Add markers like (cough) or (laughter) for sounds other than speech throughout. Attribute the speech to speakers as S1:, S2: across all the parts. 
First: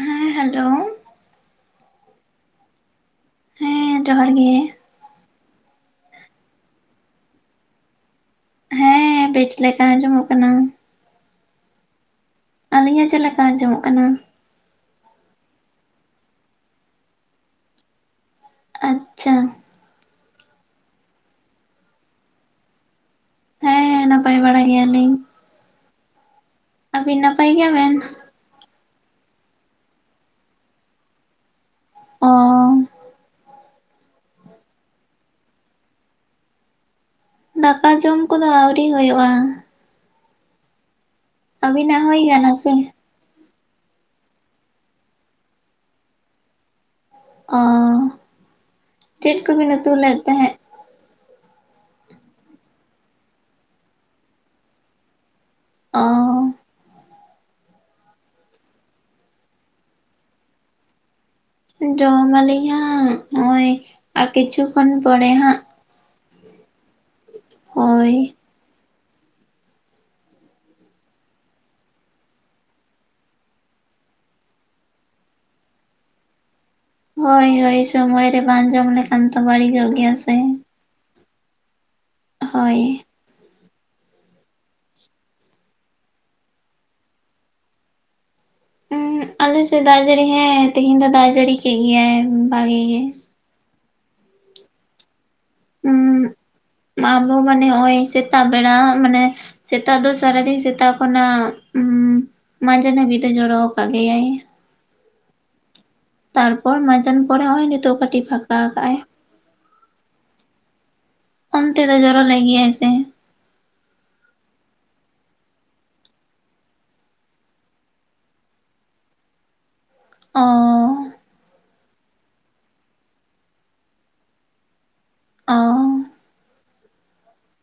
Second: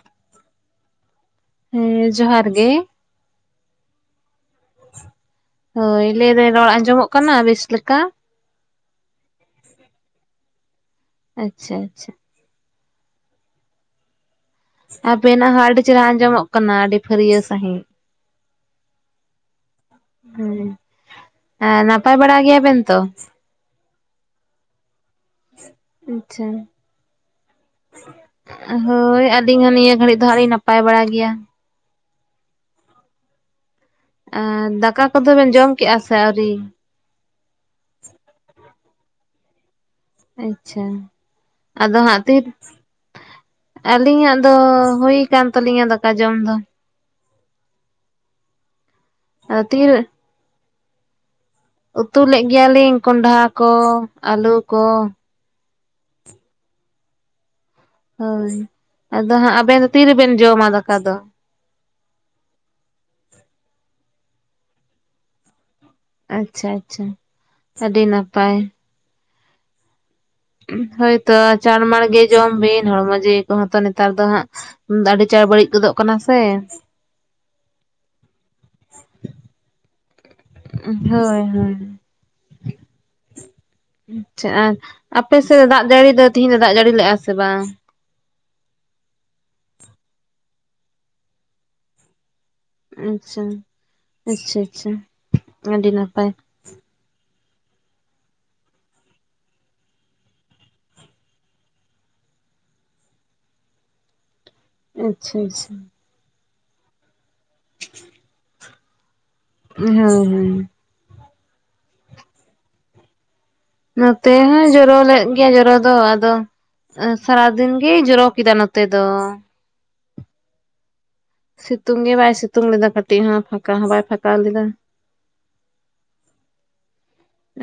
S1: ᱦᱮᱸ ᱦᱮᱞᱳ᱾
S2: ᱦᱮᱸ ᱡᱚᱦᱟᱨ ᱜᱮ ᱾
S1: ᱦᱮᱸ ᱡᱚᱦᱟᱨ ᱜᱮ ᱾
S2: ᱦᱳᱭ ᱞᱟᱹᱭᱫᱟᱹᱧ ᱨᱚᱲ ᱟᱸᱡᱚᱢᱚᱜ ᱠᱟᱱᱟ ᱵᱮᱥ ᱞᱮᱠᱟ?
S1: ᱵᱮᱪ ᱞᱮᱠᱟ ᱟᱸᱡᱚᱢᱚᱜ ᱠᱟᱱᱟ ᱾
S2: ᱟᱪᱪᱷᱟ ᱟᱪᱪᱷᱷᱟ ᱾
S1: ᱟᱹᱞᱤᱧᱟᱜ ᱪᱮᱫ ᱞᱮᱠᱟ ᱟᱸᱡᱚᱢᱚᱜ ᱠᱟᱱᱟ?
S2: ᱟᱵᱮᱱᱟᱜ ᱦᱚᱸ ᱟᱹᱰᱤ ᱪᱮᱦᱮᱨᱟ ᱟᱸᱡᱚᱢᱚᱜ ᱠᱟᱱᱟ ᱟᱹᱰᱤ ᱯᱷᱟᱹᱨᱭᱟᱹ ᱥᱟᱹᱦᱤᱡ ᱾
S1: ᱟᱪᱪᱷᱟᱼᱼ
S2: ᱦᱮᱸ ᱱᱟᱯᱟᱭ ᱵᱟᱲᱟ ᱜᱮᱭᱟᱵᱮᱱ ᱛᱚ?
S1: ᱦᱮᱸ ᱦᱮᱸ ᱱᱟᱯᱟᱭ ᱵᱟᱲᱟ ᱜᱮᱭᱟᱞᱤᱧ ᱾
S2: ᱟᱪᱪᱷᱟ᱾
S1: ᱯᱟᱹᱭ ᱜᱮᱵᱮᱱ?
S2: ᱦᱳᱭ ᱟᱹᱞᱤᱧ ᱦᱚᱸ ᱱᱤᱭᱟᱹ ᱜᱷᱟᱹᱲᱤᱠ ᱫᱚ ᱦᱟᱸᱜ ᱞᱤᱧ ᱱᱟᱯᱟᱭ ᱵᱟᱲᱟ ᱜᱮᱭᱟ ᱾
S1: ᱚ
S2: ᱟᱨ ᱫᱟᱠᱟ ᱠᱚᱫᱚᱵᱮᱱ ᱡᱚᱢ ᱠᱮᱫᱼᱟ ᱥᱮ ᱟᱹᱣᱨᱤ?
S1: ᱫᱟᱠᱟ ᱡᱚᱢ ᱠᱚᱫᱚ ᱟᱹᱣᱨᱤ ᱦᱳᱭᱳᱜᱼᱟ ᱾
S2: ᱟᱪᱪᱷᱟ ᱟᱫᱚ
S1: ᱟᱹᱵᱤᱱᱟᱜ ᱦᱩᱭ
S2: ᱦᱟᱸᱜ ᱛᱤᱨ
S1: ᱠᱟᱱᱟ ᱥᱮ
S2: ᱟᱹᱞᱤᱧᱟᱜ ᱫᱚ ᱦᱳᱭ ᱟᱠᱟᱱ ᱛᱟᱹᱟᱞᱤᱧᱟ ᱫᱟᱠᱟ ᱡᱚᱢ ᱫᱚ ᱾
S1: ᱚ ᱪᱮᱫ
S2: ᱟᱫᱚ
S1: ᱠᱚᱵᱤᱱ
S2: ᱛᱤᱨ
S1: ᱩᱛᱩ ᱞᱮᱫ ᱛᱟᱦᱮᱸᱫ?
S2: ᱩᱛᱩ ᱞᱮᱫ ᱜᱮᱭᱟᱞᱤᱧ ᱠᱚᱱᱰᱷᱟ ᱠᱚ, ᱟᱹᱞᱩ ᱠᱚ ᱾
S1: ᱚᱻ
S2: ᱦᱳᱭ ᱟᱫᱚ ᱦᱟᱸᱜ ᱟᱵᱮᱱ ᱫᱚ ᱛᱤᱨᱮᱵᱮᱱ ᱡᱚᱢᱟ ᱫᱟᱠᱟ ᱫᱚ?
S1: ᱡᱚᱢ ᱢᱟᱞᱤᱧ ᱦᱟᱸᱜ ᱱᱚᱜᱼᱚᱭ ᱟᱨ ᱠᱤᱪᱷᱩ ᱠᱷᱚᱱ ᱯᱚᱨᱮ ᱦᱟᱸᱜ ᱾
S2: ᱟᱪᱪᱷᱟ ᱟᱪᱪᱷᱟ ᱟᱹᱰᱤ
S1: ᱦᱳᱭ
S2: ᱱᱟᱯᱟᱭ ᱾ ᱦᱳᱭᱛᱚ ᱪᱟᱲᱢᱟᱲᱜᱮ ᱡᱚᱢ ᱵᱤᱱ ᱦᱚᱲᱢᱚ ᱡᱤᱣᱤ ᱠᱚᱦᱚᱸ ᱛᱚ ᱱᱮᱛᱟᱨ ᱫᱚ ᱦᱟᱸᱜ ᱟᱹᱰᱤ ᱪᱟᱬ ᱵᱟᱹᱲᱤᱡ ᱜᱚᱫᱚᱜ ᱠᱟᱱᱟ ᱥᱮ ᱾
S1: ᱦᱳᱭ ᱦᱳᱭ ᱥᱳᱢᱚᱭ ᱨᱮ ᱵᱟᱝ ᱡᱚᱢ ᱞᱮᱠᱷᱟᱱ ᱛᱚ ᱵᱟᱹᱲᱤᱡᱚᱜ ᱜᱮᱭᱟ ᱥᱮ ᱾
S2: ᱩᱸᱷ, ᱦᱳᱭ -ᱦᱳᱭ ᱾
S1: ᱦᱚᱭ ᱾
S2: ᱟᱪ-ᱪᱷᱟ ᱟᱨ, ᱟᱯᱮ ᱥᱮᱫ ᱫᱟᱜ ᱡᱟᱹᱲᱤ ᱫᱚ ᱛᱤᱦᱤᱧ ᱫᱚ ᱫᱟᱜ ᱡᱟᱹᱲᱤ ᱞᱮᱫᱼᱟ ᱥᱮ ᱵᱟᱝ?
S1: ᱩᱸᱦᱩᱸᱜ ᱟᱞᱮ ᱥᱮᱫ ᱫᱟᱜ ᱡᱟᱹᱲᱤ ᱦᱮᱸ ᱛᱤᱦᱤᱧ ᱫᱚ ᱫᱟᱜ ᱡᱟᱹᱲᱤ ᱠᱮᱜ ᱜᱮᱭᱟᱭ ᱵᱷᱟᱜᱮᱹ ᱜᱮ ᱾
S2: ᱪᱷᱟ- ᱟ-ᱪᱪᱷᱟ -ᱪᱷᱟ, ᱟᱰᱤ ᱱᱟᱯᱟᱭ ᱾
S1: ᱢᱟᱢᱞᱳ ᱢᱟᱱᱮ ᱱᱚᱜᱼᱚᱭ ᱭ ᱥᱮᱛᱟᱜ ᱵᱮᱲᱟ ᱢᱟᱱᱮ ᱥᱮᱛᱟᱜ ᱫᱚ ᱥᱟᱨᱟᱫᱤᱱ ᱥᱮᱛᱟᱜ ᱠᱷᱚᱱᱟᱜ ᱩᱸᱷ ᱢᱟᱡᱟᱱ ᱦᱟᱹᱵᱤᱡ ᱫᱚ ᱡᱚᱨᱚ ᱠᱟᱜ ᱜᱮᱭᱟᱭ ᱾
S2: ᱟᱪ-ᱥ-ᱪᱷᱟ -ᱥ-ᱪᱷᱟ ᱾
S1: ᱛᱟᱨᱯᱚᱨ ᱢᱟᱡᱟᱱ ᱯᱚᱨᱮ ᱚᱸᱜ-ᱚᱸᱭ ᱱᱤᱛᱚᱜ ᱠᱟᱴᱤᱡ ᱯᱷᱟᱠᱟ ᱠᱟᱜ ᱟᱭ ᱾
S2: ᱩᱸᱜ ᱦᱮᱸᱭ ᱦᱮᱸᱭ ᱾
S1: ᱚᱱᱛᱮ ᱫᱚ ᱡᱚᱨᱚ ᱞᱮᱜ ᱜᱮᱭᱟᱭ ᱥᱮ?
S2: ᱱᱚᱛᱮ ᱦᱚᱸ ᱡᱚᱨᱚ ᱞᱮᱫ ᱜᱮᱭᱟ ᱡᱚᱨᱚ ᱫᱚ ᱟᱫᱚ ᱾ ᱟᱨ ᱥᱟᱨᱟᱫᱤᱱ ᱜᱮᱭ ᱡᱚᱨᱚ ᱠᱮᱫᱟ ᱱᱚᱛᱮ ᱫᱚ ᱾
S1: ᱚ ᱾
S2: ᱥᱤᱛᱩᱝ ᱜᱮ ᱵᱟᱭ ᱥᱤᱛᱩᱝ ᱞᱮᱫᱟ ᱠᱟᱴᱤᱡ ᱦᱚᱸ ᱯᱷᱟᱸᱠᱟ ᱦᱚᱸ ᱵᱟᱭ ᱯᱷᱟᱸᱠᱟᱣ ᱞᱮᱫᱟ ᱾
S1: ᱚ-ᱚᱸ ᱾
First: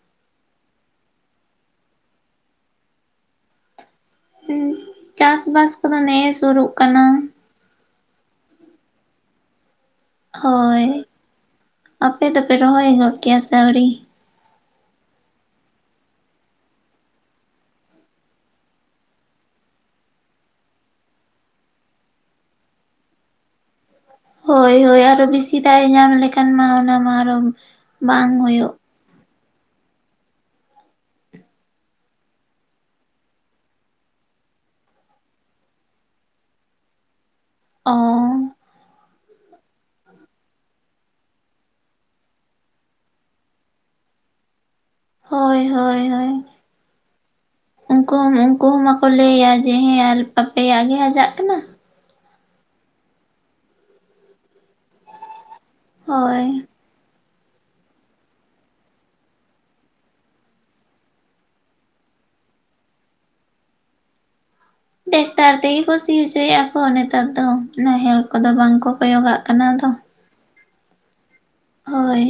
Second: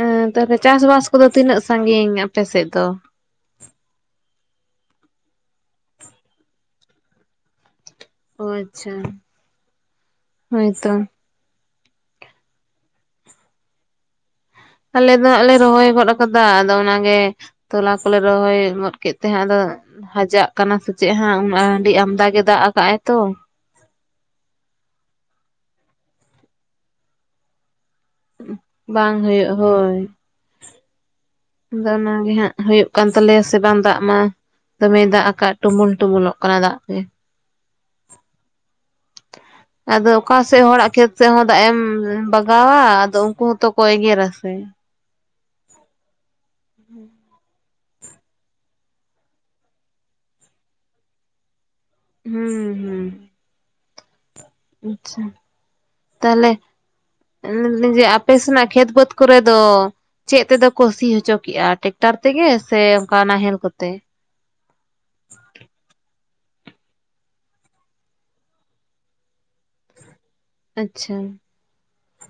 S2: ᱮᱸ ᱛᱟᱞᱦᱮ ᱪᱟᱥ ᱵᱟᱥ ᱠᱚᱫᱚ ᱛᱤᱱᱟᱹᱜ ᱥᱟᱺ ᱜᱤᱧ ᱟᱯᱮ ᱥᱮᱫ ᱫᱚ?
S1: ᱪᱟᱥ ᱵᱟᱥ ᱠᱚᱫᱚ ᱱᱮ ᱮ ᱥᱳᱨᱳᱜ ᱠᱟᱱᱟ ᱾
S2: ᱚ ᱟᱪᱪᱷᱟ ᱾
S1: ᱦᱚᱭ, ᱟᱯᱮ ᱫᱚᱯᱮ ᱨᱚᱦᱚᱭ ᱜᱚᱫ ᱠᱮᱭᱟ ᱥᱮ ᱟᱣᱨᱤ?
S2: ᱟᱞᱮ ᱫᱚ ᱟᱞᱮ ᱦᱚᱸᱜ-ᱚ ᱞᱮ ᱨᱚᱦᱚᱭ ᱜᱚᱫ ᱠᱟᱫᱟ ᱟᱫᱚ ᱚᱱᱟᱜᱮ ᱛᱚᱞᱟ ᱠᱚᱞᱮ ᱨᱚᱦᱚᱭ ᱜᱚᱫ ᱠᱮᱫ ᱛᱮ ᱟᱫᱚ ᱦᱟᱡᱟᱜ ᱠᱟᱱᱟ ᱥᱮ ᱪᱮᱜ ᱦᱟᱸᱜ ᱟᱹᱰᱤ ᱟᱢᱫᱟ ᱜᱮ ᱫᱟᱜ ᱟᱠᱟᱜ ᱟᱭ ᱛᱚ ᱾
S1: ᱦᱳᱭ ᱦᱳᱭ ᱟᱨᱚ ᱵᱤᱥᱤ ᱫᱟᱜ ᱮ ᱧᱟᱢ ᱞᱮᱠᱷᱟᱱ ᱢᱟ ᱚᱱᱟ ᱢᱟ ᱟᱨᱚ ᱵᱟᱝ ᱦᱳᱭᱳᱜ ᱾
S2: ᱵᱟᱝ ᱦᱳᱭᱳᱜ, ᱦᱳᱭ ᱾ ᱟᱫᱚ ᱚᱱᱟᱜᱮ ᱦᱟᱸᱜ ᱦᱳᱭᱳᱜ ᱠᱟᱱ ᱛᱟᱞᱮᱭᱟ ᱥᱮ ᱵᱟᱝ ᱫᱟᱜ ᱢᱟ ᱫᱚᱢᱮ ᱫᱟᱜ ᱠᱟᱜ ᱴᱩᱢᱩᱞ ᱴᱩᱢᱩᱞᱚᱜ ᱠᱟᱱᱟ ᱫᱟᱜ ᱛᱮ ᱾
S1: ᱚ--ᱚᱝ᱾
S2: ᱟᱫᱚ ᱚᱠᱟ ᱥᱮᱜ ᱦᱚᱲᱟᱜ ᱠᱷᱮᱛ ᱥᱮᱜ ᱦᱚᱸ ᱫᱟᱜ ᱮᱢ ᱵᱟᱜᱟᱣᱟ ᱟᱫᱚ ᱩᱱᱠᱩ ᱦᱚᱸᱛᱚ ᱠᱚ ᱮᱜᱮᱨᱟ ᱥᱮ ᱾
S1: ᱦᱳᱭ- ᱦᱳᱭ -ᱦᱳᱭ ᱾ ᱩᱱᱠᱩ ᱦᱚᱸ ᱩᱱᱠᱩ ᱦᱚᱸ ᱢᱟᱠᱚ ᱞᱟᱹᱭᱟ ᱡᱮ ᱦᱮᱸ ᱟᱨ ᱟᱯᱮᱭᱟᱜ ᱜᱮ ᱦᱟᱡᱟᱜ ᱠᱟᱱᱟ ᱾
S2: ᱦᱩ- ᱦᱩᱸ ᱾ ᱟᱪ-ᱪᱷᱟ,
S1: ᱦᱳᱭ
S2: ᱛᱟᱞᱦᱮ ᱢᱮᱫᱟᱹᱧ ᱡᱮ ᱟᱯᱮ ᱥᱮᱱᱟᱜ ᱠᱷᱮᱛ ᱵᱟᱹᱫᱽ ᱠᱚᱨᱮ ᱫᱚ ᱪᱮᱜ ᱛᱮᱫᱚ ᱠᱚ ᱥᱤ ᱦᱚᱪᱚ ᱠᱮᱜᱼᱟ ᱴᱮᱠᱴᱟᱨ ᱛᱮᱜᱮ ᱥᱮ ᱚᱱᱠᱟ ᱱᱟᱦᱮᱞ ᱠᱚᱛᱮ?
S1: ᱴᱮᱠᱴᱟᱨ ᱛᱮᱜᱮ ᱠᱩ ᱥᱤ ᱦᱚᱪᱚᱭᱮᱜ ᱟᱠᱚ ᱱᱮᱛᱟᱨ ᱫᱚ ᱱᱟᱦᱮᱞ ᱠᱚᱫᱚ ᱵᱟᱝ ᱠᱚ ᱠᱚᱭᱚᱜᱟᱜ ᱠᱟᱱᱟ ᱟᱫᱚ ᱾
S2: ᱟᱪ-ᱪᱷᱟ ᱾
S1: ᱦᱚᱭ ᱾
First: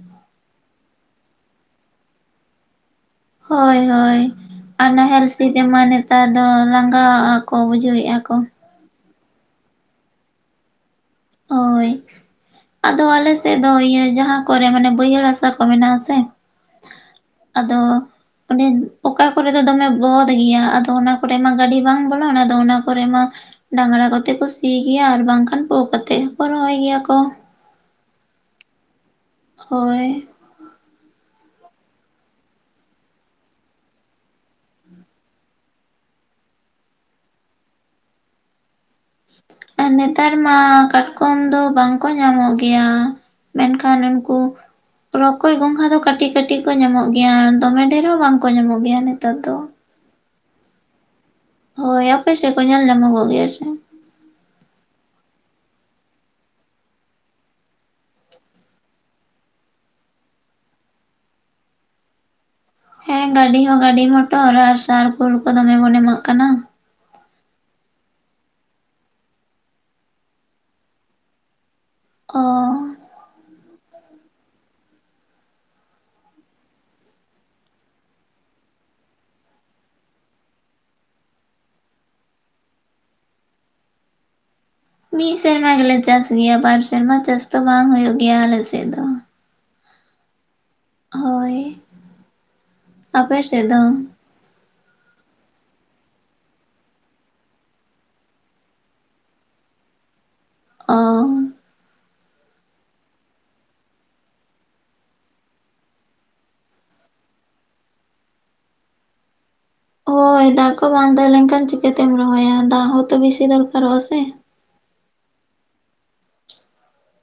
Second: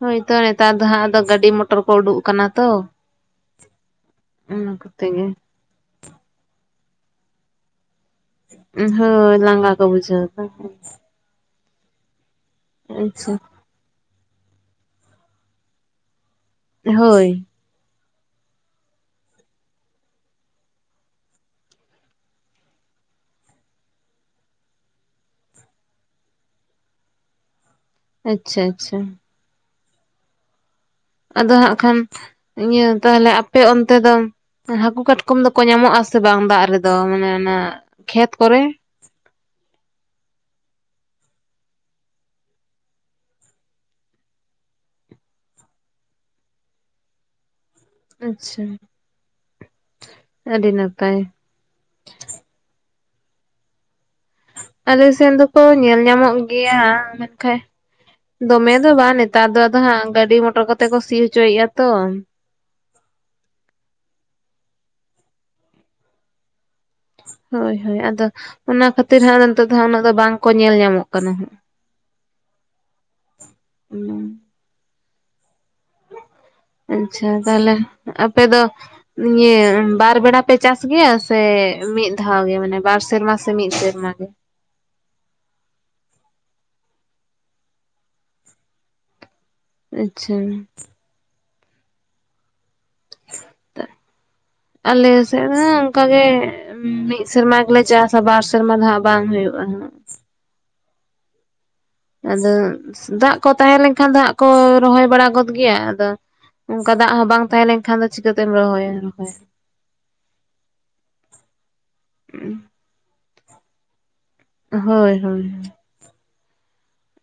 S2: ᱦᱳᱭᱛᱚ ᱱᱮᱛᱟᱨ ᱫᱚ ᱦᱟᱸᱜ ᱫᱚ ᱜᱟᱹᱰᱤ ᱢᱚᱴᱚᱨ ᱠᱚ ᱩᱰᱩᱜ ᱠᱟᱱᱟ ᱛᱚ ᱾
S1: ᱦᱳᱭ -ᱦᱳᱭ, ᱟᱨ ᱱᱟᱦᱮᱞ
S2: ᱜᱮ
S1: ᱥᱤ ᱡᱮᱢᱟ ᱱᱮᱛᱟᱨ ᱫᱚ ᱞᱟᱸᱜᱟ ᱟᱠᱚ ᱵᱩᱡᱷᱟᱹᱣᱮᱜᱼᱟ ᱟᱠᱚ ᱾
S2: ᱩᱸ ᱦᱳᱭ ᱞᱟᱸᱜᱟ ᱠᱚ ᱵᱩᱡᱟᱹᱣᱫᱟ ᱾
S1: ᱦᱳᱭ, ᱟᱫᱚ
S2: ᱟᱪᱪᱷᱟ
S1: ᱟᱞᱮ ᱥᱮᱫ ᱫᱚ ᱤᱭᱟᱹ ᱡᱟᱦᱟᱸ ᱠᱚᱨᱮ ᱢᱟᱱᱮ ᱵᱟᱹᱭᱦᱟᱹᱲ ᱦᱟᱥᱟ ᱠᱚ ᱢᱮᱱᱟᱜᱼᱟ ᱥᱮ
S2: ᱦᱳᱭ ᱾
S1: ᱟᱫᱚᱻ ᱾ ᱚᱸᱰᱱᱮ ᱚᱠᱟ ᱠᱚᱨᱮ ᱫᱚ ᱫᱚᱢᱮ ᱵᱚᱫᱷ ᱜᱮᱭᱟ ᱾ ᱟᱫᱚ ᱚᱱᱟ ᱠᱚᱨᱮ ᱢᱟ, ᱜᱟᱹᱰᱤ ᱵᱟᱝ ᱵᱚᱞᱚᱱᱟ ᱟᱫᱚ ᱚᱱᱟ ᱠᱚᱨᱮ ᱢᱟ ᱰᱟᱝᱨᱟ ᱠᱚᱛᱮ ᱠᱚ ᱥᱤ ᱜᱮᱭᱟ᱾ ᱟᱨ ᱵᱟᱝᱠᱷᱟᱱ ᱯᱳ ᱠᱟᱛᱮ ᱦᱚᱸᱠᱚ ᱨᱚᱦᱚᱭ ᱜᱮᱭᱟ ᱠᱚ ᱾
S2: ᱟᱪᱪᱷᱟ - ᱟᱪᱪᱷᱟ
S1: ᱦᱳᱭ
S2: ᱟᱫᱚ ᱦᱟᱸᱜ ᱠᱷᱟᱱ, ᱤᱭᱟᱹ ᱛᱟᱞᱦᱮ ᱟᱯᱮ ᱚᱱᱛᱮ ᱫᱚ ᱾ ᱦᱟᱹᱠᱩ ᱠᱟᱴᱠᱚᱢ ᱫᱚ-ᱠᱚ ᱧᱟᱢᱚ-ᱜ ᱟᱥᱮ ᱵᱟᱝ᱾ ᱫᱟᱜ ᱨᱮᱫᱚ ᱢᱟᱱᱮ ᱚᱱᱟ ᱠᱷᱮᱛ ᱠᱚᱨᱮ?
S1: ᱟᱨ ᱱᱮᱛᱟᱨ ᱢᱟ, ᱠᱟᱴᱠᱚᱢ ᱫᱚ ᱵᱟᱝᱠᱚ ᱧᱟᱢᱚ-ᱜ ᱜᱮᱭᱟ ᱾ ᱢᱮᱱᱠᱷᱟᱱ ᱩᱱᱠᱩ ᱨᱚᱠᱚᱡ ᱜᱚᱝᱜᱷᱟ ᱫᱚ ᱪᱮ ᱠᱟᱹᱴᱤᱡ - ᱠᱟᱹᱴᱤᱡ ᱠᱚ ᱧᱟᱢᱚ-ᱜ ᱜᱮᱭᱟ ᱾ᱫᱚᱢᱮ ᱰᱮ ᱨᱮ ᱵᱟᱝᱠᱚ
S2: ᱟᱪᱪᱷᱟ
S1: ᱧᱟᱢᱚ-ᱜ ᱜᱮᱭᱟ᱾ ᱱᱮᱛᱟᱨ ᱫᱚ?
S2: ᱟᱹᱰᱤ ᱱᱟᱯᱟᱭ
S1: ᱦᱳᱭ ᱚᱯᱮ ᱥᱮ ᱠᱚ ᱧᱮᱞ ᱧᱟᱢᱜᱚ-ᱜ ᱜᱮ ᱥᱮ?
S2: ᱟᱞᱮᱥᱮᱱ ᱫᱚ-ᱠᱚ ᱧᱮᱞ ᱧᱟᱢᱚ-ᱜ ᱜᱮᱭᱟ᱾ ᱢᱮᱱᱠᱷᱟᱡ ᱫᱚᱢᱮ ᱫᱚ ᱵᱟᱝ᱾ ᱱᱮᱛᱟᱨ ᱫᱚ ᱟᱫᱚ ᱦᱟᱸᱜ ᱜᱟᱹᱰᱤ ᱢᱚᱸᱴᱚᱨ ᱠᱚᱛᱮ ᱠᱚ, ᱥᱤ ᱦᱚᱪᱚᱭᱮ-ᱜ ᱟᱛᱚ ᱾
S1: ᱦᱮᱸ ᱜᱟᱹᱰᱤ ᱦᱚᱸ ᱜᱟᱹᱰᱤ ᱢᱚᱴᱚᱨ, ᱟᱨ ᱥᱟᱨ ᱯᱷᱳᱞ ᱠᱚ ᱫᱚᱢᱮ ᱵᱚᱱ ᱮᱢᱟᱜ ᱠᱟᱱᱟ᱾
S2: ᱦᱳᱭ, ᱦᱳᱭ ᱟᱫᱚ ᱚᱱᱟ ᱠᱷᱟᱹᱛᱤᱨ ᱦᱟᱸᱜ, ᱱᱤᱛᱚᱜ ᱫᱚ ᱩᱱᱟᱹᱜ ᱫᱚ ᱵᱟᱝ ᱠᱚ ᱧᱮᱞ ᱧᱟᱢᱚ-ᱜ ᱠᱟᱱᱟ ᱾ᱦᱟᱜ
S1: ᱚᱸ
S2: ᱦᱩᱸ ᱟᱪᱪᱷᱟ ᱛᱟᱦᱞᱮ ᱟᱯᱮ ᱫᱚ ᱱᱤᱭᱟᱹ ᱵᱟᱨ ᱵᱮᱲᱟ ᱯᱮ ᱪᱟᱥ ᱜᱮᱭᱟ᱾ ᱥᱮ ᱢᱤᱫ ᱫᱷᱟᱣ ᱜᱮ, ᱢᱟᱱᱮ ᱵᱟᱨ ᱥᱮᱨᱢᱟ ᱥᱮ ᱢᱤᱫ ᱥᱮᱨᱢᱟ ᱜᱮ?
S1: ᱢᱤᱫ ᱥᱮᱨᱢᱟ ᱜᱮᱞᱮ ᱪᱟᱥ ᱜᱮᱭᱟ᱾ ᱵᱟᱨ ᱥᱮᱨᱢᱟ ᱪᱟᱥ ᱫᱚ ᱵᱟᱝ ᱦᱩᱭᱩ-ᱜ ᱜᱮᱭᱟ᱾ ᱟᱞᱮᱥᱮᱜ ᱫᱚ᱾
S2: ᱟᱪᱪᱷᱟ
S1: ᱦᱳᱭ ᱾ᱟᱯᱮ ᱥᱮᱫ ᱫᱚ?
S2: ᱟᱞᱮ ᱥᱮᱜ ᱦᱚᱸ ᱚᱱᱠᱟᱜ ᱜᱮ ᱢᱤᱫ ᱥᱮᱨᱢᱟ ᱜᱮᱞᱮ ᱪᱟᱥ-ᱟ᱾ ᱵᱟᱨ ᱥᱮᱨᱢᱟ ᱫᱚ ᱦᱟᱜ ᱵᱟᱝ ᱦᱩᱭᱩᱜ-ᱟ ᱾ᱦᱟᱜ
S1: ᱚᱸ
S2: ᱟᱫᱚ ᱫᱟᱜ ᱠᱚ ᱛᱟᱦᱮᱸ ᱞᱮᱱᱠᱷᱟᱱ, ᱫᱟᱜ ᱠᱚ ᱨᱚᱦᱚᱭ ᱵᱟᱲᱟ ᱜᱚᱫ ᱜᱮᱭᱟ᱾ ᱟᱫᱚ ᱚᱱᱠᱟ ᱫᱟᱜ ᱦᱚᱸ ᱵᱟᱝ ᱛᱟᱦᱮᱸ ᱞᱮᱱ ᱠᱷᱟᱱ ᱫᱚ᱾ ᱪᱤᱠᱟᱹᱛᱮᱢ ᱨᱚᱦᱚᱭᱟ᱾ ᱨᱚᱦᱚᱭᱟ᱾
S1: ᱦᱳᱭ ᱫᱟᱜ ᱠᱚ ᱵᱟᱝ ᱛᱟᱦᱮᱸ ᱞᱮᱱᱠᱷᱟᱱ ᱪᱤᱠᱟᱹᱛᱮᱢ ᱨᱚᱦᱚᱭᱟ᱾ ᱫᱟᱜ ᱦᱚᱸᱛᱚ ᱵᱮᱥᱤ ᱫᱚᱨᱠᱟᱨᱚᱜ-ᱟ ᱥᱮ᱾
S2: ᱦᱳᱭ - ᱦᱳᱭᱼᱦᱳᱭ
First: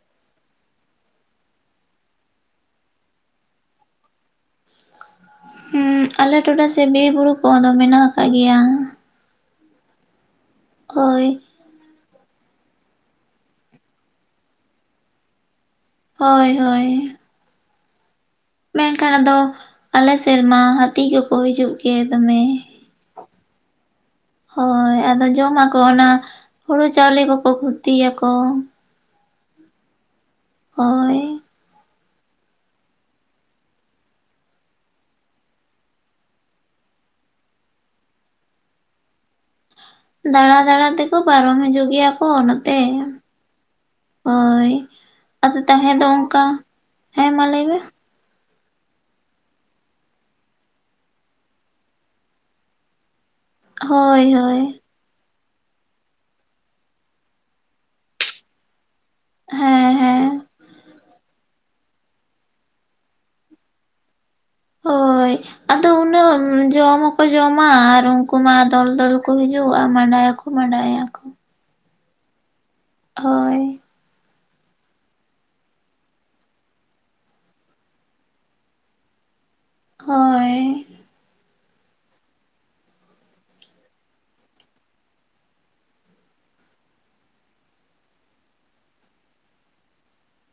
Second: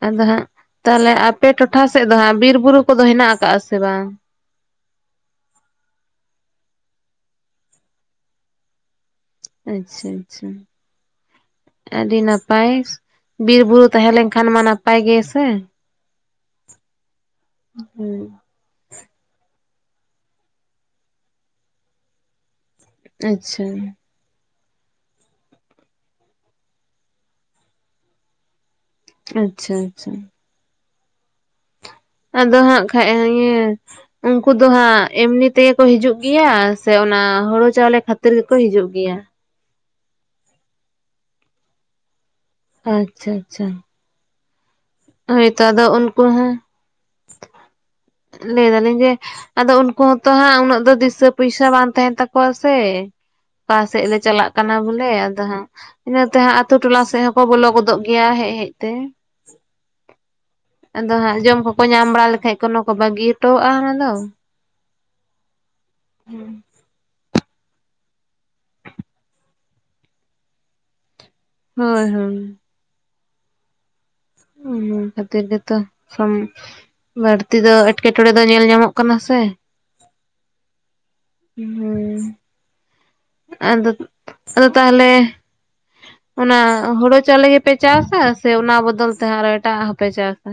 S2: ᱟᱫᱚ ᱦᱟᱸᱜ ᱛᱟᱦᱚᱞᱮ ᱟᱯᱮ ᱴᱚᱴᱷᱽᱟ ᱥᱮᱫ ᱫᱚ ᱦᱟᱸᱜ, ᱵᱤᱨ ᱵᱩᱨᱩ ᱠᱚᱼᱫᱚ ᱦᱮᱱᱟᱜ ᱟᱠᱟᱜ-ᱟ ᱥᱮ ᱵᱟᱝ?
S1: ᱦᱩᱸ ᱟᱞᱮ ᱴᱚᱴᱷᱽᱟ ᱥᱮᱜ ᱵᱤᱨ ᱵᱩᱨᱩ ᱠᱚᱼᱫᱚ ᱢᱮᱱᱟᱜ ᱟᱠᱟᱜ ᱜᱮᱭᱟ᱾
S2: ᱟᱪᱪᱷᱟ - ᱟᱪᱪᱷᱟ᱾
S1: ᱦᱳᱭ
S2: ᱟᱹᱰᱤ ᱱᱟᱯᱟᱭ ᱵᱤᱨ ᱵᱩᱨᱩ ᱛᱟᱦᱮᱸ ᱞᱮᱱ ᱠᱷᱟᱱ ᱢᱟ᱾ ᱱᱟᱯᱟᱭ ᱜᱮ ᱥᱮ
S1: ᱦᱳᱭ - ᱦᱳᱭ᱾
S2: ᱦᱩᱸ
S1: ᱢᱮᱱᱠᱷᱟᱱ ᱟᱫᱚ ᱟᱞᱮ ᱥᱮᱨᱢᱟ, ᱦᱟᱹᱛᱤ ᱠᱚᱼᱠᱚ ᱦᱤᱡᱩᱜ ᱜᱮ ᱫᱚᱢᱮ᱾
S2: ᱟᱪᱪᱷᱟ
S1: ᱦᱳᱭ ᱟᱫᱚ ᱡᱚᱢᱟᱠᱚ ᱚᱱᱟ, ᱦᱩᱲᱩ ᱪᱟᱣᱞᱮ ᱠᱚᱼᱠᱚ ᱠᱷᱚᱛᱤᱭᱟᱠᱚ᱾
S2: ᱟᱪᱪᱷᱟ - ᱟᱪᱪᱷᱟ
S1: ᱦᱳᱭ
S2: ᱟᱫᱚ ᱦᱟᱸᱜ ᱠᱷᱟᱡ ᱤᱭᱟᱹ ᱩᱱᱠᱩ ᱫᱚ ᱦᱟᱸᱜ ᱮᱢᱱᱤ ᱛᱮᱜᱮ ᱠᱚ ᱦᱤᱡᱩᱜ ᱜᱮᱭᱟ᱾ ᱥᱮ ᱚᱱᱟ ᱦᱩᱲᱩ ᱪᱟᱣᱞᱮ ᱠᱷᱟᱹᱛᱤᱨ ᱜᱮᱠᱚ ᱦᱤᱡᱩᱜ ᱜᱮᱭᱟ᱾
S1: ᱫᱟᱬᱟᱸ ᱫᱟᱬᱟᱸ ᱛᱮᱠᱚ ᱯᱟᱨᱚᱢ ᱦᱤᱡᱩᱼᱜ ᱜᱮᱭᱟ᱾ ᱠᱚ ᱚᱱᱟ
S2: ᱟᱪᱪᱷᱟ - ᱟᱪᱪᱷᱟ᱾
S1: ᱦᱳᱭ ᱾ ᱟᱫᱚ
S2: ᱦᱳᱭᱛᱚ
S1: ᱛᱟᱦᱮ ᱫᱚ
S2: ᱩᱱᱠᱩ
S1: ᱚᱱᱠᱟ
S2: ᱦᱚᱸ
S1: ᱦᱮᱸ ᱢᱟ ᱞᱟᱹᱭ ᱢᱮ ᱾
S2: ᱞᱟᱹᱭ ᱫᱟᱞᱤᱧ ᱡᱮ ᱟᱫᱚ ᱩᱱᱠᱩ ᱦᱚᱸᱛᱚ ᱦᱟᱸᱜ, ᱩᱱᱟᱹᱜ ᱫᱚ ᱫᱤᱥᱟᱹ ᱯᱚᱭᱥᱟ ᱵᱟᱝ ᱛᱟᱦᱮᱱ ᱛᱟᱠᱚᱣᱟ ᱥᱮ ᱾ ᱚᱠᱟ ᱥᱮᱜ ᱞᱮ
S1: ᱦᱳᱭ
S2: ᱪᱟᱞᱟᱜ
S1: ᱦᱳᱭ
S2: ᱠᱟᱱᱟ ᱵᱚᱞᱮ ᱾ ᱟᱫᱚ ᱦᱟᱸᱜ ᱤᱱᱟᱹ ᱛᱮᱦᱟᱸᱜ ᱟᱛᱳ ᱴᱚᱞᱟ ᱥᱮᱜ ᱦᱚᱸ ᱠᱚ ᱵᱚᱞᱚ ᱜᱚᱫᱚᱜ ᱜᱮᱭᱟ ᱦᱮᱡ ᱦᱮᱡᱛᱮ
S1: ᱦᱮᱸ ᱦᱮᱸ
S2: ᱾ ᱟᱫᱚ ᱦᱟᱸᱜ ᱡᱚᱢ ᱠᱚᱠᱚ ᱧᱟᱢ ᱵᱟᱲᱟ ᱞᱮᱠᱷᱟᱡ ᱠᱚᱱᱚ ᱠᱚ ᱵᱟᱹᱜᱤ ᱦᱚᱴᱚᱣᱟᱜ-ᱟ ᱚᱱᱟ ᱫᱚ ᱾
S1: ᱦᱳᱭ ᱟᱫᱚ ᱩᱱᱟᱹᱜ ᱡᱚᱢ ᱦᱚᱸᱠᱚ ᱡᱚᱢᱟ ᱟᱨ ᱩᱱᱠᱩ ᱢᱟ ᱫᱚᱞ, ᱫᱚᱞ ᱠᱚ ᱦᱤᱡᱩᱜ-ᱟ ᱟᱨ ᱢᱟᱸᱰᱟᱭᱟᱠᱚ ᱾ ᱢᱟᱰᱟᱭᱟ ᱠᱚ ᱾
S2: ᱦᱳᱭ, ᱦᱳᱭ ᱾
S1: ᱦᱳᱭ ᱾
S2: ᱦᱩᱸ ᱦᱟᱛᱤ ᱜᱮᱛᱚ ᱥᱚᱢ ᱵᱟᱹᱲᱛᱤ ᱫᱚ ᱮᱴᱠᱮᱴᱚᱬᱮ ᱫᱚ ᱧᱮᱞ ᱧᱟᱢᱚᱜ ᱠᱟᱱᱟ ᱥᱮ ᱾
S1: ᱦᱳᱭ ᱾
S2: ᱦᱩᱸ ᱟᱫᱚ, ᱟᱫᱚ ᱛᱟᱦᱚᱞᱮ ᱚᱱᱟ ᱦᱩᱲᱩ ᱪᱟᱣᱞᱮ ᱜᱮᱯᱮ ᱪᱟᱥᱟ ᱥᱮ ᱚᱱᱟ ᱵᱚᱫᱚᱞ ᱛᱮ ᱟᱨᱚ ᱮᱴᱟᱜ ᱦᱚᱸᱯᱮ ᱪᱟᱥᱟ?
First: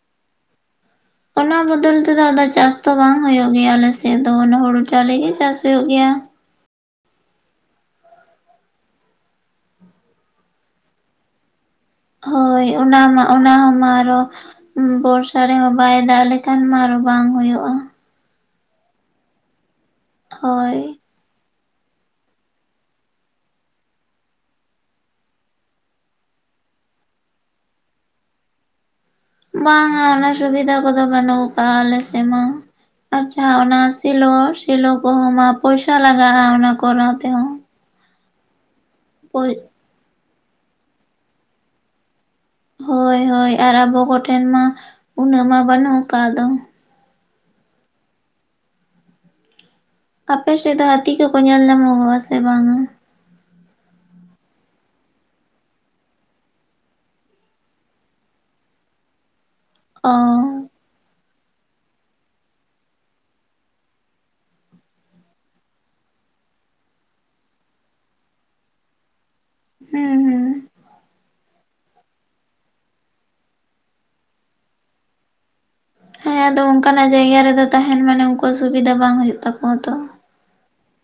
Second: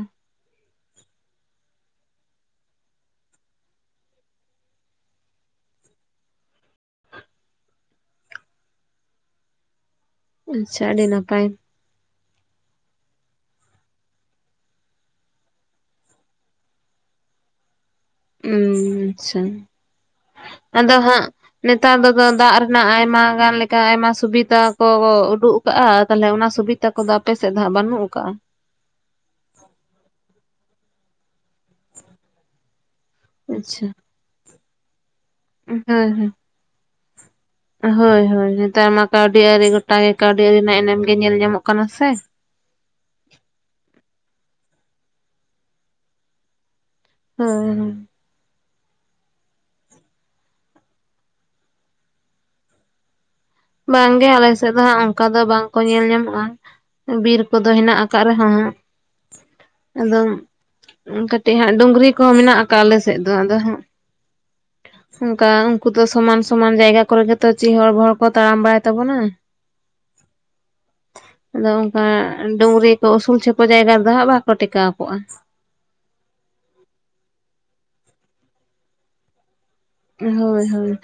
S1: ᱚᱱᱟ ᱵᱚᱫᱚᱞ ᱛᱮᱫᱚ ᱟᱫᱚ ᱪᱟᱥ ᱫᱚ ᱵᱟᱝ ᱦᱩᱭᱩᱜ ᱜᱮᱭᱟ ᱟᱞᱮᱥᱮᱫ ᱫᱚ, ᱚᱱᱟ ᱦᱩᱲᱩ ᱪᱟᱣᱞᱮ ᱜᱮ ᱪᱟᱥ ᱦᱩᱭᱩᱜ ᱜᱮᱭᱟ ᱾
S2: ᱟᱪᱪᱷᱟ ᱟᱹᱰᱤ ᱱᱟᱯᱟᱭ ᱾
S1: ᱦᱳᱭ ᱾ ᱚᱱᱟ ᱢᱟ ᱚᱱᱟ ᱦᱚᱸ ᱢᱟ ᱟᱨ ᱦᱚᱸ ᱵᱚᱨᱥᱟ ᱨᱮ ᱦᱚᱸ ᱵᱟᱭ ᱫᱟᱜ ᱞᱮᱠᱷᱟᱱ ᱢᱟ ᱟᱨ ᱦᱚᱸ ᱵᱟᱝ ᱦᱳᱭᱳᱜᱼᱟ ᱾
S2: ᱦᱩᱸ ᱟᱪᱪᱷᱟ ᱾
S1: ᱦᱳᱭ
S2: ᱟᱫᱚ ᱦᱟᱸᱜ ᱱᱮᱛᱟᱨ ᱫᱚ ᱫᱟᱜ ᱨᱮᱱᱟᱜ ᱟᱭᱢᱟ ᱜᱟᱱ ᱞᱮᱠᱟ ᱟᱭᱢᱟ ᱥᱩᱵᱤᱫᱟ ᱠᱚ ᱠᱚ ᱩᱰᱩᱜ ᱠᱟᱜᱼᱟ ᱛᱟᱦᱚᱞᱮ ᱚᱱᱟ ᱥᱩᱵᱤᱛᱟ ᱠᱚ ᱫᱚ ᱟᱯᱮ ᱥᱮᱫ ᱫᱚ ᱦᱟᱸᱜ ᱵᱟᱹᱱᱩᱜ ᱠᱟᱜᱼᱟ᱾
S1: ᱵᱟᱝᱼᱟ ᱚᱱᱟ ᱥᱩᱵᱤᱫᱷᱟ ᱠᱚ ᱫᱚ ᱵᱟᱹᱱᱩᱜ ᱠᱟᱜᱟ ᱟᱞᱮᱥᱮᱫ ᱢᱟ, ᱟᱨ ᱡᱟᱦᱟ ᱚᱱᱟ
S2: ᱟᱪᱪᱷᱟ
S1: ᱼᱼ ᱥᱮᱞᱳ, ᱥᱮᱞᱳ ᱠᱚ ᱦᱚᱸ ᱢᱟ ᱯᱚᱭᱥᱟ
S2: ᱦᱳᱭ ᱦᱳᱭ
S1: ᱞᱟᱜᱟᱜᱼᱟ ᱚᱱᱟ ᱠᱚᱨᱟᱣ ᱛᱮ ᱦᱚᱸ᱾
S2: ᱦᱳᱭ, ᱦᱳᱭ ᱾ ᱱᱮᱛᱟᱨ ᱢᱟ ᱠᱟᱹᱣᱰᱤ ᱟᱹᱨᱤ ᱜᱚᱴᱟ ᱜᱮ ᱠᱟᱹᱣᱰᱤ ᱟᱹᱨᱤ ᱨᱮᱱᱟᱜ ᱮᱱᱮᱢ ᱜᱮ ᱧᱮᱞ ᱧᱟᱢᱚᱜ ᱠᱟᱱᱟ ᱥᱮ ᱾
S1: ᱦᱳᱭ, ᱦᱳᱭ ᱟᱨ ᱟᱵᱚ ᱠᱚᱴᱷᱮᱱ ᱢᱟ ᱩᱱᱟᱹᱜ ᱢᱟ ᱵᱟᱹᱱᱩᱜ ᱠᱟᱜ ᱫᱚ ᱾
S2: ᱦᱩᱸ, ᱦᱩᱸ ᱾
S1: ᱟᱯᱮ ᱥᱮᱫ ᱫᱚ ᱦᱟᱹᱛᱤ ᱠᱚ ᱠᱚ ᱧᱮᱞ ᱧᱟᱢᱚᱜᱚᱜᱼᱟ ᱥᱮ ᱵᱟᱝ-ᱟ?
S2: ᱵᱟᱝ ᱜᱮ ᱟᱞᱮ ᱥᱮᱫ ᱫᱚ ᱦᱟᱸᱜ ᱚᱝᱠᱟ ᱫᱚ ᱵᱟᱝ ᱠᱚ ᱧᱮᱞ ᱧᱟᱢᱚᱜᱼᱟ ᱾ ᱵᱤᱨ ᱠᱚ ᱫᱚ ᱦᱮᱱᱟᱜ ᱟᱠᱟᱫ ᱨᱮ ᱦᱚᱸ
S1: ᱚ
S2: ᱟᱫᱚ
S1: ᱦᱩᱸ
S2: ᱠᱟᱹᱴᱤᱡ ᱦᱟᱸᱜ ᱰᱩᱝᱨᱤ ᱠᱚ ᱦᱚᱸ ᱢᱮᱱᱟᱜ ᱠᱟᱜᱼᱟ ᱟᱞᱮ ᱥᱮᱫ ᱫᱚ ᱟᱫᱚ ᱦᱟᱸᱜ ᱾ ᱚᱝᱠᱟ ᱩᱜᱠᱩ ᱫᱚ ᱥᱚᱢᱟᱱ ᱥᱚᱢᱟᱱ ᱡᱟᱭᱜᱟ ᱠᱚᱨᱮ ᱜᱮᱛᱚ ᱪᱤᱦᱚᱲ ᱵᱤᱦᱚᱲ ᱠᱚ ᱛᱟᱲᱟᱢ ᱵᱟᱲᱟᱭ ᱛᱟᱵᱚᱱᱟ ᱾
S1: ᱦᱩᱸ, ᱸ ᱦᱩᱸ ᱾
S2: ᱟᱫᱚ ᱚᱝᱠᱟ ᱰᱩᱝᱨᱤ ᱠᱚ ᱩᱥᱩᱞ ᱪᱷᱮᱯᱚ ᱡᱟᱭᱜᱟ ᱨᱮ ᱫᱚ ᱦᱟᱸᱜ ᱵᱟᱠᱚ ᱴᱮᱠᱟᱣ ᱠᱚᱜᱼᱟ᱾
S1: ᱦᱮᱸ ᱟᱫᱚ ᱚᱱᱠᱟᱱᱟᱜ ᱡᱟᱭᱜᱟ ᱨᱮ ᱫᱚ ᱛᱟᱦᱮᱱ ᱢᱟᱱᱮ ᱩᱱᱠᱩᱣᱟᱜ ᱥᱩᱵᱤᱫᱟ ᱵᱟᱝ ᱦᱳᱭᱳᱜ ᱛᱟᱠᱚᱣᱟ ᱛᱚ ᱾
S2: ᱦᱳᱭ, ᱦᱳᱭ᱾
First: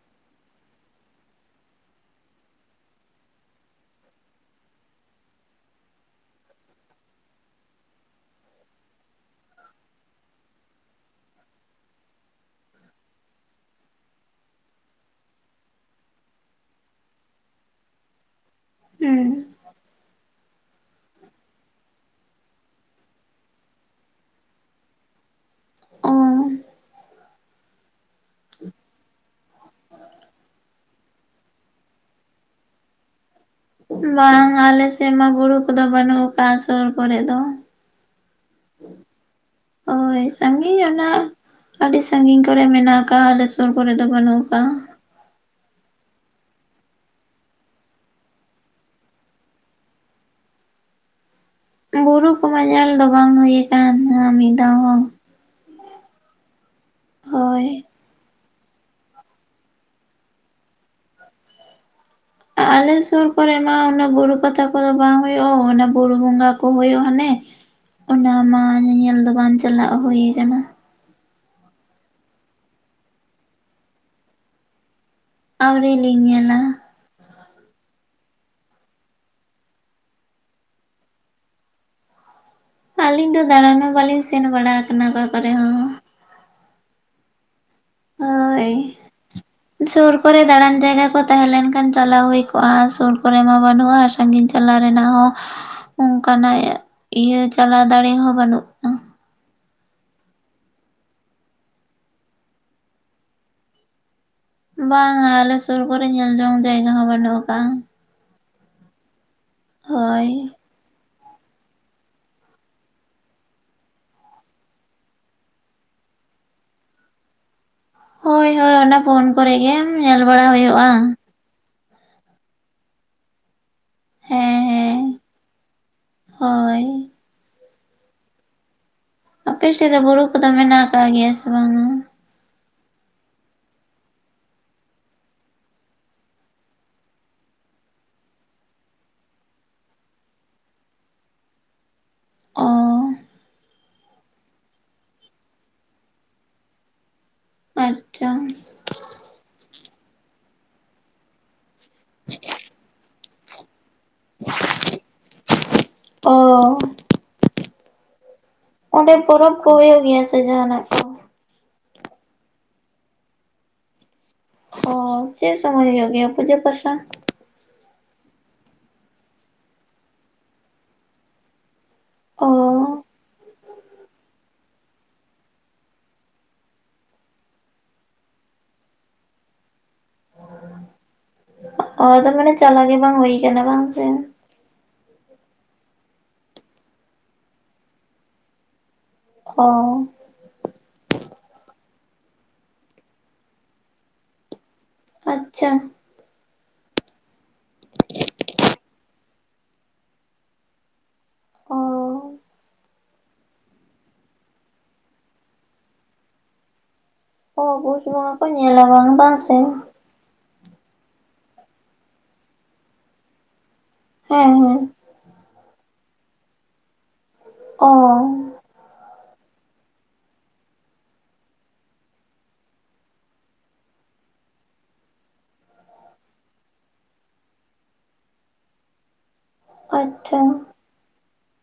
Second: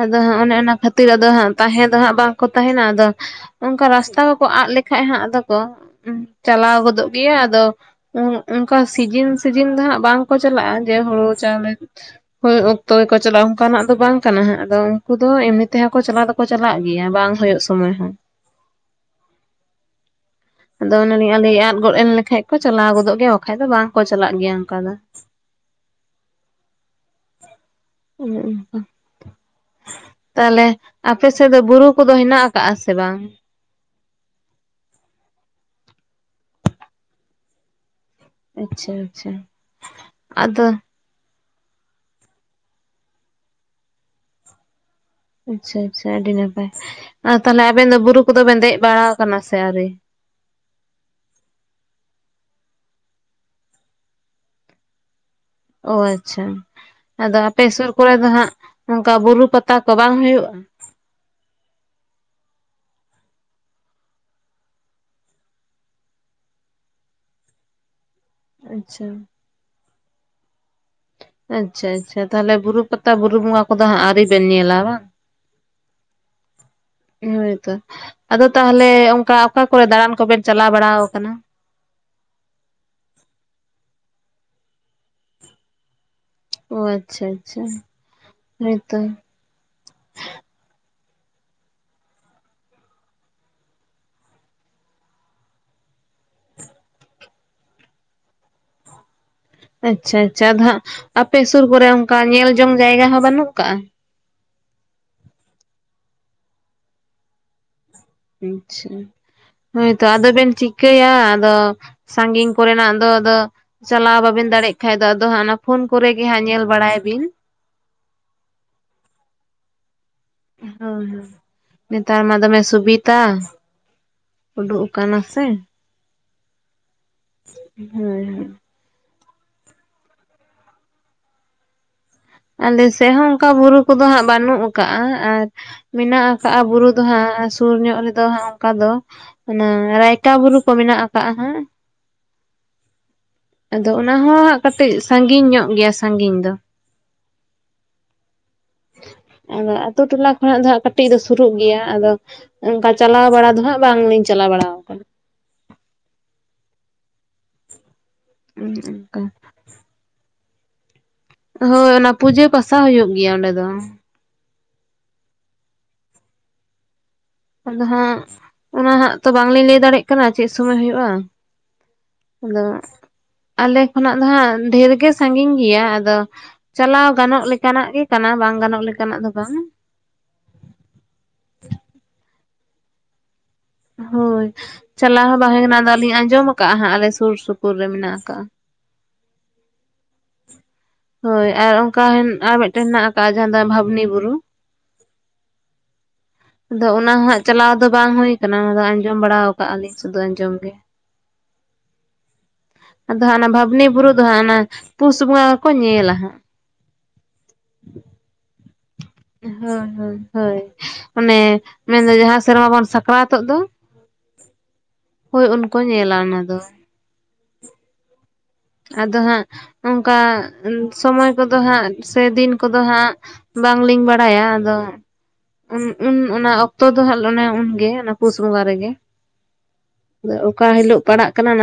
S2: ᱟᱫᱚ ᱦᱟᱸᱜ ᱚᱱᱮ ᱚᱱᱟ ᱠᱷᱟᱹᱛᱤᱨ ᱟᱫᱚ ᱦᱟᱸᱜ ᱛᱟᱦᱮᱸ ᱫᱚ ᱦᱟᱸᱜ ᱵᱟᱝ ᱠᱚ ᱛᱟᱦᱮᱱᱟ᱾ ᱟᱫᱚ ᱚᱱᱠᱟ ᱨᱟᱥᱛᱟ ᱠᱚ ᱠᱚ ᱟᱫᱚ ᱞᱮᱠᱷᱟᱡ ᱦᱟᱸᱜ ᱟᱫᱚ ᱠᱚ ᱪᱟᱞᱟᱣ ᱜᱚᱫᱚᱜ ᱜᱮᱭᱟ᱾ ᱟᱫᱚ ᱚᱱᱠᱟ ᱥᱤᱡᱤᱱ ᱥᱤᱡᱤᱱ ᱫᱚ ᱦᱟᱸᱜ ᱵᱟᱝ ᱠᱚ ᱪᱟᱞᱟᱜᱼᱟ ᱡᱮ ᱦᱩᱲᱩ ᱪᱟᱣᱞᱮ ᱦᱳᱭᱳᱜ ᱚᱠᱛᱚ ᱜᱮ ᱠᱚ ᱪᱟᱞᱟᱜ ᱚᱱᱠᱟᱱᱟᱜ ᱫᱚ ᱵᱟᱝ ᱠᱟᱱᱟ ᱦᱟᱸᱜ ᱟᱫᱚ ᱩᱱᱠᱩ ᱫᱚ ᱮᱢᱱᱤ ᱛᱮ ᱦᱚᱸ ᱠᱚ ᱪᱟᱞᱟᱜ ᱫᱚ ᱠᱚ ᱪᱟᱞᱟᱜ ᱜᱮᱭᱟ ᱵᱟᱝ ᱦᱳᱭᱳᱜ ᱥᱚᱢᱚᱭ ᱦᱚᱸ ᱾
S1: ᱦᱩᱸ ᱾
S2: ᱟᱫᱚ ᱚᱱᱮᱱ ᱟᱞᱮ ᱟᱫ ᱜᱚᱫ ᱮᱱ ᱞᱮᱠᱷᱟᱡ ᱠᱚ ᱪᱟᱞᱟᱣ ᱜᱚᱫᱚᱜ ᱜᱮᱭᱟ ᱵᱟᱠᱷᱟᱡ ᱫᱚ ᱵᱟᱝ ᱠᱚ ᱪᱟᱞᱟᱜ ᱜᱮᱭᱟ ᱚᱝᱠᱟ ᱫᱚ ᱾ (unintelligible)
S1: ᱚ
S2: ᱚᱱᱮ ᱚᱱᱠᱟ ᱾ ᱛᱟᱞᱦᱮ ᱟᱯᱮ ᱥᱮᱫ ᱫᱚ ᱵᱩᱨᱩ ᱠᱚ ᱫᱚ ᱦᱮᱱᱟᱜ ᱠᱟᱜᱼᱟ ᱥᱮ ᱵᱟᱝ?
S1: ᱵᱟᱝ ᱟᱞᱮ ᱥᱮᱫ ᱢᱟ ᱵᱩᱨᱩ ᱠᱚ ᱫᱚ ᱵᱟᱹᱱᱩᱜ ᱠᱟᱜᱼᱟ, ᱥᱳᱨ ᱠᱚᱨᱮ ᱫᱚ ᱾
S2: ᱟᱪᱪᱷᱟ ᱟᱪᱪᱷᱟ
S1: ᱦᱳᱭ
S2: ᱟᱫᱚ
S1: ᱥᱟᱺᱜᱤᱧ ᱚᱱᱟᱼᱼ ᱟᱹᱰᱤ ᱥᱟᱺᱜᱤᱧ ᱠᱚ ᱨᱮ ᱢᱮᱱᱟᱜ ᱠᱟᱜᱼᱟ, ᱟᱞᱮ ᱥᱳᱨ ᱠᱚᱨᱮ ᱫᱚ ᱵᱟᱹᱱᱩᱜ ᱠᱟᱜᱼᱟ ᱾
S2: ᱟᱪᱪᱷᱟ ᱟᱪᱪᱷᱟ ᱟᱹᱰᱤ ᱱᱟᱯᱟᱭ, ᱟᱨ ᱛᱟᱦᱚᱞᱮ ᱟᱵᱮᱱ ᱫᱚ ᱵᱩᱨᱩ ᱠᱚ ᱫᱚ ᱵᱤᱱ ᱫᱮᱡ ᱵᱟᱲᱟ ᱠᱟᱱᱟ ᱥᱮ ᱟᱹᱣᱨᱤ?
S1: ᱵᱩᱨᱩ ᱠᱚ ᱢᱟ ᱧᱮᱞ ᱫᱚ ᱵᱟᱝ ᱦᱩᱭ ᱠᱟᱱ ᱢᱤᱫ ᱫᱷᱟᱣ ᱦᱚᱸ ᱾
S2: ᱚ ᱟᱪᱪᱷᱟ, ᱟᱫᱚ ᱟᱯᱮ
S1: ᱦᱳᱭ᱾
S2: ᱥᱩᱨ ᱠᱚ ᱨᱮ ᱫᱚ ᱦᱟᱸᱜ ᱚᱱᱠᱟ ᱵᱩᱨᱩ ᱯᱟᱛᱟ ᱠᱚ ᱵᱟᱝ ᱦᱩᱭᱩᱜ?
S1: ᱟᱞᱮ ᱥᱩᱨ ᱠᱚ ᱨᱮ ᱢᱟ ᱚᱱᱟ ᱵᱩᱨᱩ ᱯᱟᱛᱟ ᱠᱚ ᱫᱚ ᱵᱟᱝ ᱦᱳᱭᱳᱜᱼᱟ, ᱚᱱᱟ ᱵᱩᱨᱩ ᱵᱚᱸᱜᱟ ᱠᱚ ᱦᱳᱭᱳᱜ ᱦᱟᱱᱮ ᱾
S2: (inaudible)
S1: ᱚᱱᱟ ᱢᱟ
S2: ᱟᱪᱪᱷᱟ
S1: ᱧᱮᱧᱮᱞ ᱫᱚ ᱵᱟᱝ ᱪᱟᱞᱟᱜ ᱦᱩᱭ ᱠᱟᱱᱟ ᱾
S2: ᱟᱪᱪᱷᱟ ᱟᱪᱪᱷᱟ, ᱛᱟᱦᱚᱞᱮ ᱵᱩᱨᱩ ᱯᱟᱛᱟ ᱵᱩᱨᱩ ᱵᱚᱸᱜᱟ ᱠᱚ ᱫᱚ ᱦᱟᱸᱜ ᱟᱹᱣᱨᱤ ᱵᱮᱱ ᱧᱮᱞᱟ ᱵᱟᱝ ᱾
S1: ᱟᱹᱣᱨᱤ ᱞᱤᱧ ᱧᱮᱞᱟ ᱾
S2: ᱦᱳᱭ ᱛᱚ, ᱟᱫᱚ ᱛᱟᱦᱚᱞᱮ ᱚᱱᱠᱟ ᱚᱠᱟ ᱠᱚ ᱨᱮ ᱫᱟᱬᱟᱱ ᱠᱚᱵᱮᱱ ᱪᱟᱞᱟᱣ ᱵᱟᱲᱟ ᱠᱟᱱᱟ?
S1: ᱟᱹᱞᱤᱧ ᱫᱚ ᱫᱟᱬᱟᱱ ᱦᱚᱸ ᱵᱟᱹᱞᱤᱧ ᱥᱮᱱ ᱵᱟᱲᱟ ᱠᱟᱱᱟ ᱚᱠᱟ ᱠᱚᱨᱮ ᱦᱚᱸ ᱾
S2: ᱚ ᱟᱪᱪᱷᱟ ᱟᱪᱪᱷᱟ ᱾
S1: ᱦᱳᱭ ᱾ ᱥᱩᱨ ᱠᱚᱨᱮ ᱫᱟᱬᱟᱱ ᱡᱟᱭᱜᱟ ᱠᱚ ᱛᱟᱦᱮᱸ ᱞᱮᱱ ᱠᱷᱟᱱ ᱪᱟᱞᱟᱣ ᱦᱩᱭ ᱠᱚᱜᱼᱟ, ᱥᱩᱨ ᱠᱚ ᱨᱮ ᱢᱟ ᱵᱟᱹᱱᱩᱜᱼᱟ ᱾ ᱥᱟᱺᱜᱤᱧ ᱪᱟᱞᱟᱣ ᱨᱮᱱᱟᱜ ᱦᱚᱸ, ᱚᱱᱠᱟᱱᱟᱜ ᱤᱭᱟᱹ ᱪᱟᱞᱟᱣ ᱫᱟᱲᱮ ᱦᱚᱸ ᱵᱟᱹᱱᱩᱜᱼᱟ ᱾
S2: ᱟᱪᱪᱷᱟ ᱟᱪᱪᱷᱟ ᱾ ᱟᱫᱚ ᱦᱟᱸᱜ ᱟᱯᱮ ᱥᱩᱨ ᱠᱚ ᱨᱮ ᱚᱱᱠᱟ ᱧᱮᱞ ᱡᱚᱝ ᱡᱟᱭᱜᱟ ᱦᱚᱸ ᱵᱟᱹᱱᱩᱜ ᱠᱟᱜᱼᱟ?
S1: ᱵᱟᱝᱟ ᱟᱞᱮ ᱥᱳᱨ ᱠᱚ ᱨᱮ ᱧᱮᱞ ᱡᱚᱝ ᱡᱟᱭᱜᱟ ᱦᱚᱸ ᱵᱟᱹᱱᱩᱜ ᱠᱟᱜᱼᱟ ᱾
S2: ᱟᱪᱪᱷᱟ, ᱦᱳᱭ ᱛᱚ ᱟᱫᱚ ᱵᱮᱱ ᱪᱤᱠᱟᱹᱭᱟ ᱟᱫᱚ ᱾ ᱥᱟᱺᱜᱤᱧ ᱠᱚᱨᱮᱱᱟᱜ ᱫᱚ ᱟᱫᱚᱼᱼ ᱪᱟᱞᱟᱣ ᱵᱟᱵᱤᱱ ᱫᱟᱲᱮᱜ ᱠᱷᱟᱡ ᱫᱚ ᱟᱫᱚ ᱦᱟᱸᱜ ᱚᱱᱟ ᱯᱷᱳᱱ ᱠᱚᱨᱮᱜᱮ ᱦᱟᱸᱜ ᱧᱮᱞ ᱵᱟᱲᱟᱭ ᱵᱤᱱ ᱾
S1: ᱦᱳᱭ ᱦᱳᱭ ᱚᱱᱟ ᱯᱷᱳᱱ ᱠᱚᱨᱮᱜ ᱜᱮ ᱾ ᱧᱮᱞ ᱵᱟᱲᱟᱼᱼ
S2: ᱦᱳᱭ ᱦᱳᱭ, ᱱᱮᱛᱟᱨ ᱢᱟ ᱫᱚᱢᱮ ᱥᱩᱵᱤᱛᱟ ᱾
S1: ᱦᱮᱸ
S2: ᱩᱰᱩᱜ ᱠᱟᱱᱟ
S1: ᱦᱮᱸ
S2: ᱥᱮ,
S1: ᱦᱳᱭ
S2: (inaudible) ᱦᱳᱭ ᱦᱳᱭ ᱾
S1: ᱟᱯᱮ ᱥᱮᱫ ᱫᱚ ᱵᱩᱨᱩ ᱠᱚᱫᱚ ᱢᱮᱱᱟᱜ ᱟᱠᱟᱜ ᱜᱮᱭᱟ ᱥᱮ ᱵᱟᱝᱟ?
S2: ᱟᱞᱮᱥᱮᱜ ᱦᱚᱸ ᱚᱱᱠᱟ ᱵᱩᱨᱩ ᱠᱚᱫᱚ ᱦᱟᱸᱜ ᱵᱟᱹᱱᱩᱜ ᱟᱠᱟᱜᱼᱟ ᱟᱨᱼᱼ ᱢᱮᱱᱟᱜ ᱟᱠᱟᱜᱼᱟ ᱵᱩᱨᱩ ᱫᱚ ᱦᱟᱸᱜ ᱥᱩᱨ ᱧᱚᱜ ᱨᱮᱫᱚ ᱦᱟᱸᱜ ᱚᱱᱠᱟ ᱫᱚ ᱾ ᱚᱱᱟ ᱨᱟᱭᱛᱟ ᱵᱩᱨᱩ ᱠᱚ ᱢᱮᱱᱟᱜ ᱟᱠᱟᱜ ᱦᱟᱸᱜ ᱾
S1: ᱚ ᱾
S2: ᱟᱫᱚ ᱚᱱᱟ ᱦᱚᱸ ᱠᱟᱹᱴᱤᱡ ᱥᱟᱺᱜᱤᱧ ᱧᱚᱜ ᱜᱮᱭᱟ ᱥᱟᱺᱜᱤᱧ ᱫᱚ ᱾
S1: ᱟᱪᱪᱷᱟ ᱾
S2: ᱟᱫᱚ ᱟᱛᱩ ᱴᱚᱞᱟ ᱠᱷᱚᱱᱟᱜ ᱫᱚ ᱦᱟᱸᱜ ᱠᱟᱹᱴᱤᱡ ᱫᱚ ᱥᱩᱨᱩᱜ ᱜᱮᱭᱟ ᱾ ᱟᱫᱚ ᱚᱱᱠᱟ ᱪᱟᱞᱟᱣ ᱵᱟᱲᱟ ᱫᱚ ᱦᱟᱸᱜ ᱵᱟᱝᱞᱤᱧ ᱪᱟᱞᱟᱣ ᱵᱟᱲᱟ ᱟᱠᱟᱱᱟ ᱾
S1: (unintelligible) ᱚ ᱾ ᱚᱸᱰᱮ
S2: ᱚᱱᱠᱟ
S1: ᱯᱚᱨᱚᱵᱽ ᱠᱚ ᱦᱳᱭᱳᱜ ᱜᱮᱭᱟ ᱥᱮ ᱡᱟᱸᱦᱟᱱᱟᱜ?
S2: ᱦᱳᱭ ᱚᱱᱟ ᱯᱩᱡᱟᱹ ᱯᱟᱥᱟ ᱦᱩᱭᱩᱜ ᱜᱮᱭᱟ ᱚᱸᱰᱮ ᱫᱚ ᱾
S1: ᱚ ᱪᱮᱫ ᱥᱚᱢᱚᱭ ᱦᱩᱭᱩᱜ ᱜᱮᱭᱟ ᱯᱩᱡᱟᱹ ᱯᱟᱥᱟ?
S2: ᱟᱫᱚ ᱦᱟᱸᱜ, ᱚᱱᱟ ᱦᱟᱸᱜ ᱛᱚ ᱵᱟᱝᱞᱤᱧ ᱞᱟᱹᱭ ᱫᱟᱲᱮᱭᱟᱜ ᱠᱟᱱᱟ ᱪᱮᱫ ᱥᱚᱢᱚᱭ ᱦᱩᱭᱩᱜᱼᱟ ᱾
S1: ᱚ
S2: ᱟᱫᱚᱼᱼ ᱟᱞᱮ ᱠᱷᱚᱱᱟᱜ ᱫᱚ ᱦᱟᱸᱜ ᱰᱷᱮᱨ ᱜᱮ ᱥᱟᱺᱜᱤᱧ ᱜᱮᱭᱟ ᱟᱫᱚ ᱾ ᱪᱟᱞᱟᱣ ᱜᱟᱱᱚᱜ ᱞᱮᱠᱟᱱᱟᱜ ᱜᱮ ᱠᱟᱱᱟ, ᱵᱟᱝ ᱜᱟᱱᱚᱜ ᱞᱮᱠᱟᱱᱟᱜ ᱫᱚ ᱵᱟᱝᱟ ᱾
S1: ᱚ ᱛᱟᱨ ᱢᱟᱱᱮ ᱪᱟᱞᱟᱜ ᱜᱮ ᱵᱟᱝ ᱦᱩᱭ ᱠᱟᱱᱟ ᱵᱟᱝ ᱾
S2: ᱦᱳᱭ ᱪᱟᱞᱟᱣ ᱦᱚᱸ ᱵᱟᱝ ᱦᱩᱭ ᱠᱟᱱᱟ, ᱟᱞᱤᱧ ᱟᱸᱡᱚᱢ ᱟᱠᱟᱜᱼᱟ ᱦᱟᱸᱜ, ᱟᱞᱮ ᱥᱩᱨ ᱥᱩᱯᱩᱨ ᱨᱮ ᱢᱮᱱᱟᱜ ᱟᱠᱟᱜᱼᱟ᱾
S1: ᱚ
S2: ᱦᱳᱭ ᱟᱨ ᱚᱱᱠᱟ ᱟᱨ ᱢᱤᱫᱴᱮᱱ ᱦᱮᱱᱟᱜ ᱟᱠᱟᱜᱼᱟ, ᱡᱟᱦᱟᱸ ᱫᱚ ᱵᱷᱟᱵᱽᱱᱤ ᱵᱩᱨᱩ
S1: ᱟᱪᱪᱷᱟ ᱾
S2: ᱟᱫᱚ ᱚᱱᱟ ᱦᱟᱸᱜ ᱪᱟᱞᱟᱣ ᱫᱚ ᱵᱟᱝ ᱦᱩᱭ ᱟᱠᱟᱱᱟ, ᱟᱫᱚ ᱟᱸᱡᱚᱢ ᱵᱟᱲᱟ ᱟᱠᱟᱫᱼᱟ ᱞᱤᱧ ᱥᱩᱫᱷᱩ ᱟᱸᱡᱚᱢ ᱜᱮ ᱾
S1: ᱚ
S2: ᱟᱫᱚ ᱦᱟᱸᱜ ᱚᱱᱟ ᱵᱷᱟᱵᱽᱱᱤ ᱵᱩᱨᱩ ᱫᱚ ᱦᱟᱸᱜ ᱚᱱᱟ ᱯᱩᱥ ᱵᱚᱸᱜᱟ ᱜᱮᱠᱚ ᱧᱮᱞᱟ ᱦᱟᱸᱜ ᱾
S1: ᱚ ᱯᱳᱥ ᱵᱚᱸᱜᱟ ᱠᱚ ᱧᱮᱞᱟ ᱵᱟᱝ ᱾
S2: ᱦᱳᱭ, ᱦᱳᱭ, ᱦᱳᱭ ᱚᱱᱮ ᱢᱮᱱᱫᱚ ᱡᱟᱦᱟᱸ ᱥᱮᱨᱢᱟ ᱵᱚᱱ ᱥᱟᱠᱨᱟᱛᱚᱜ ᱫᱚ ᱾
S1: ᱦᱮᱸ, ᱦᱮᱸ ᱾
S2: ᱦᱳᱭ ᱩᱱᱠᱩ ᱧᱮᱞᱟ ᱚᱱᱟ ᱫᱚ ᱾
S1: ᱚ
S2: ᱟᱫᱚ ᱦᱟᱸᱜ ᱚᱱᱠᱟ ᱟ ᱥᱚᱢᱚᱭ ᱠᱚᱫᱚ ᱦᱟᱸᱜ ᱥᱮ ᱫᱤᱱ ᱠᱚᱫᱚ ᱦᱟᱸᱜ ᱵᱟᱝᱞᱤᱧ ᱵᱟᱲᱟᱭᱟ ᱟᱫᱚ ᱩᱱ, ᱩᱱ ᱚᱱᱟ ᱚᱠᱛᱚ ᱫᱚ ᱦᱟᱸᱜ ᱚᱱᱮ ᱩᱱᱜᱮ ᱚᱱᱟ ᱯᱩᱥ ᱵᱚᱸᱜᱟ ᱨᱮᱜᱮ ᱾
S1: ᱟᱪᱪᱷᱟ
S2: ᱚᱠᱟ ᱦᱤᱞᱳᱜ ᱯᱟᱲᱟᱜ ᱠᱟᱱᱟ ᱚᱱᱟ